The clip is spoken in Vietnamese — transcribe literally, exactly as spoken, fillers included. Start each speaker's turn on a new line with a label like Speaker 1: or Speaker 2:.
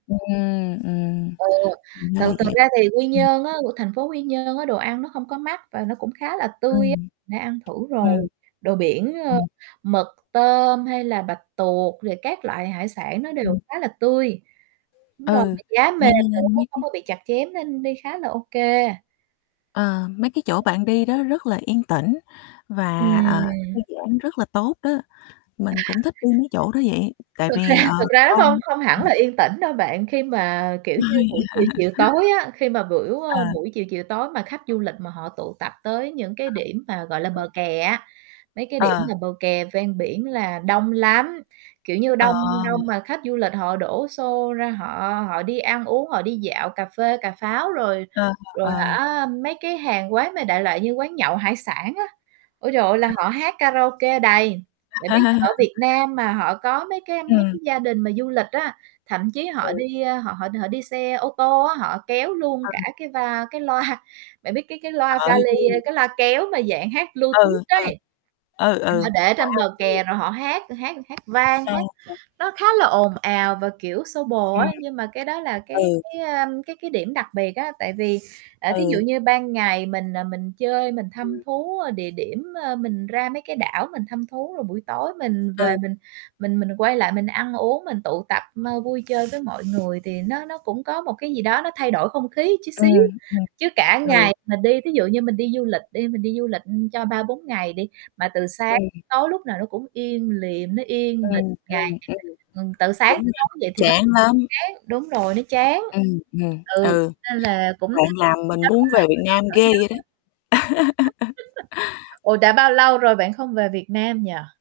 Speaker 1: Ừm, ừm.
Speaker 2: Ừ,
Speaker 1: Ra là
Speaker 2: thật thật
Speaker 1: vậy.
Speaker 2: ra thì Quy
Speaker 1: Ừm.
Speaker 2: Nhơn á, c thành phố Quy Nhơn á, đồ ăn nó không có mắc và nó cũng khá là tươi á,
Speaker 1: Ừm.
Speaker 2: [unintelligible] đã ăn thử
Speaker 1: Ừm.
Speaker 2: rồi, đồ biển, ờ,
Speaker 1: Ừm.
Speaker 2: mực, tôm, hay là bạch tuộc, rồi các loại hải sản nó đều
Speaker 1: Ừm.
Speaker 2: khá là tươi. Đúng rồi,
Speaker 1: Ừ,
Speaker 2: mà giá
Speaker 1: nghe
Speaker 2: mềm
Speaker 1: nghe
Speaker 2: nữa,
Speaker 1: mấy
Speaker 2: không
Speaker 1: cái
Speaker 2: có bị chặt chém nên đi khá là OK.
Speaker 1: Ờ, mấy cái chỗ bạn đi đó rất là yên tĩnh và, ờ, thư
Speaker 2: Ừm.
Speaker 1: giãn rất là tốt đó. Mình cũng thích đi mấy chỗ đó vậy, tại
Speaker 2: Thực ra
Speaker 1: vì, ờ,
Speaker 2: thực ra nó
Speaker 1: con
Speaker 2: không không hẳn
Speaker 1: mình
Speaker 2: là yên tĩnh đâu bạn, khi mà, kiểu như,
Speaker 1: Ôi.
Speaker 2: buổi chiều chiều tối á, khi mà biểu ờ,
Speaker 1: À.
Speaker 2: buổi chiều chiều tối mà khách du lịch mà họ tụ tập tới những cái
Speaker 1: Ờ.
Speaker 2: điểm mà, gọi là,
Speaker 1: Ừ.
Speaker 2: bờ kè á, mấy cái điểm
Speaker 1: Ờ.
Speaker 2: là bờ kè ven biển là đông lắm. Kiểu như,
Speaker 1: Ờ.
Speaker 2: đông đông mà khách du lịch họ đổ xô ra họ họ đi ăn uống, họ đi dạo, cà phê cà pháo. Rồi
Speaker 1: Ờ,
Speaker 2: rồi
Speaker 1: ờ.
Speaker 2: hả, mấy cái hàng quán mà đại loại như quán nhậu hải sản á, ôi trời ơi, là
Speaker 1: Ừ.
Speaker 2: họ hát karaoke đầy. Bạn biết là ở Việt Nam mà họ có mấy cái mấy
Speaker 1: Ừm.
Speaker 2: cái gia đình mà du lịch á, thậm chí họ
Speaker 1: Ừ.
Speaker 2: đi, ơ, họ họ họ đi xe ô tô á, họ kéo luôn
Speaker 1: Ừ.
Speaker 2: cả cái va cái loa. Bạn biết, cái cái,
Speaker 1: Trời
Speaker 2: loa
Speaker 1: ơi, vui
Speaker 2: vali, ơ,
Speaker 1: vậy?
Speaker 2: cái, loa kéo mà dạng hát
Speaker 1: Ừ,
Speaker 2: Bluetooth
Speaker 1: ừ,
Speaker 2: đấy.
Speaker 1: ừ, ừ,
Speaker 2: Họ để trên
Speaker 1: wow!
Speaker 2: bờ
Speaker 1: Vui vậy.
Speaker 2: kè rồi họ hát hát hát vang,
Speaker 1: Ờ.
Speaker 2: hát nó khá là ồn ào, và, kiểu, xô bồ
Speaker 1: Ừm.
Speaker 2: á, nhưng mà cái đó là, cái
Speaker 1: Ừ.
Speaker 2: cái, à, cái cái, điểm đặc biệt á. Tại vì, à, thí dụ
Speaker 1: Ừ.
Speaker 2: như ban ngày mình, ờ, mình chơi, mình thăm
Speaker 1: Ừm.
Speaker 2: thú, ơ, địa điểm, ờ, mình ra mấy cái đảo mình thăm thú. Rồi buổi tối mình về
Speaker 1: Ừ.
Speaker 2: mình mình mình quay lại mình ăn uống, mình tụ tập, ơ, vui chơi với mọi người, thì nó nó cũng có một cái gì đó nó thay đổi không khí chút xíu.
Speaker 1: Ừm, ừm,
Speaker 2: Chứ cả
Speaker 1: ừ.
Speaker 2: ngày mà đi, ví dụ như mình đi du lịch đi, mình đi du lịch cho ba bốn ngày đi, mà từ sáng
Speaker 1: Ừm.
Speaker 2: tới tối, lúc nào nó cũng im lìm, nó yên bình
Speaker 1: Ừm,
Speaker 2: ngày
Speaker 1: ừm, ừm.
Speaker 2: ừm, từ sáng
Speaker 1: Đúng
Speaker 2: tới
Speaker 1: nha,
Speaker 2: tối vậy thì nó
Speaker 1: chán
Speaker 2: cũng
Speaker 1: lắm.
Speaker 2: chán, đúng rồi, nó chán.
Speaker 1: Ừm, ừm,
Speaker 2: Ừ,
Speaker 1: ừ.
Speaker 2: nên là cũng
Speaker 1: Bạn
Speaker 2: thay đổi
Speaker 1: làm mình
Speaker 2: gió á,
Speaker 1: muốn về Việt
Speaker 2: mình
Speaker 1: Nam
Speaker 2: đổi đổi
Speaker 1: ghê
Speaker 2: gió
Speaker 1: vậy đó.
Speaker 2: á. Ủa, đã bao lâu rồi bạn không về Việt Nam nhỉ?